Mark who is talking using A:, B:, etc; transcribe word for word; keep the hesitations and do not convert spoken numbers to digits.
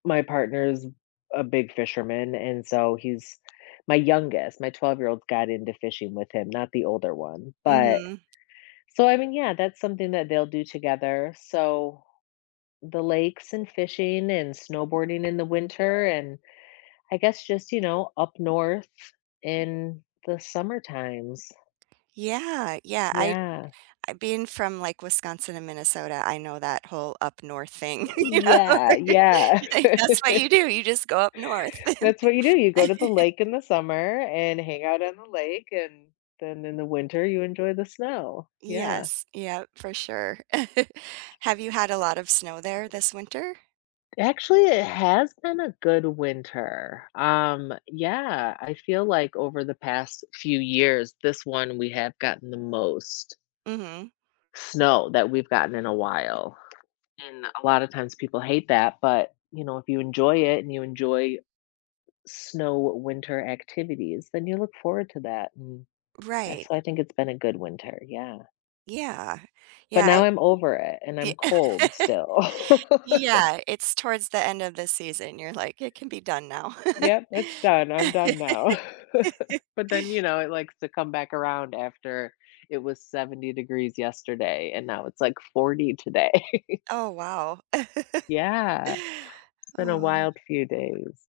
A: My partner's a big fisherman, and so he's my youngest, my twelve-year-old got into fishing with him, not the older one, but
B: Mhm.
A: so I mean, yeah, that's something that they'll do together, so the lakes and fishing and snowboarding in the winter and I guess just, you know, up north in the summer times.
B: Yeah, yeah, I
A: Yeah.
B: I being from, like, Wisconsin and Minnesota, I know that whole up north thing,
A: Yeah, yeah.
B: like, that's what you do, you just go up north.
A: That's what you do, you go to the lake in the summer and hang out on the lake, and then in the winter you enjoy the snow, yeah.
B: Yes, yep, for sure. Have you had a lot of snow there this winter?
A: Actually it has been a good winter, um, yeah, I feel like over the past few years this one we have gotten the most
B: Mhm.
A: snow that we've gotten in a while. And a lot of times people hate that, but, you know, if you enjoy it, and you enjoy snow winter activities, then you look forward to that m and
B: Right.
A: so I think it's been a good winter, yeah.
B: Yeah,
A: But
B: yeah I
A: now I'm over it, and
B: ye
A: I'm cold still.
B: Yeah, it's towards the end of the season you're like, "It can be done now."
A: Yep, it's done, I'm done now. But then, you know, it likes to come back around after it was seventy degrees yesterday, and now it's like forty today.
B: Oh, wow.
A: Yeah, it's been a
B: Oh.
A: wild few days.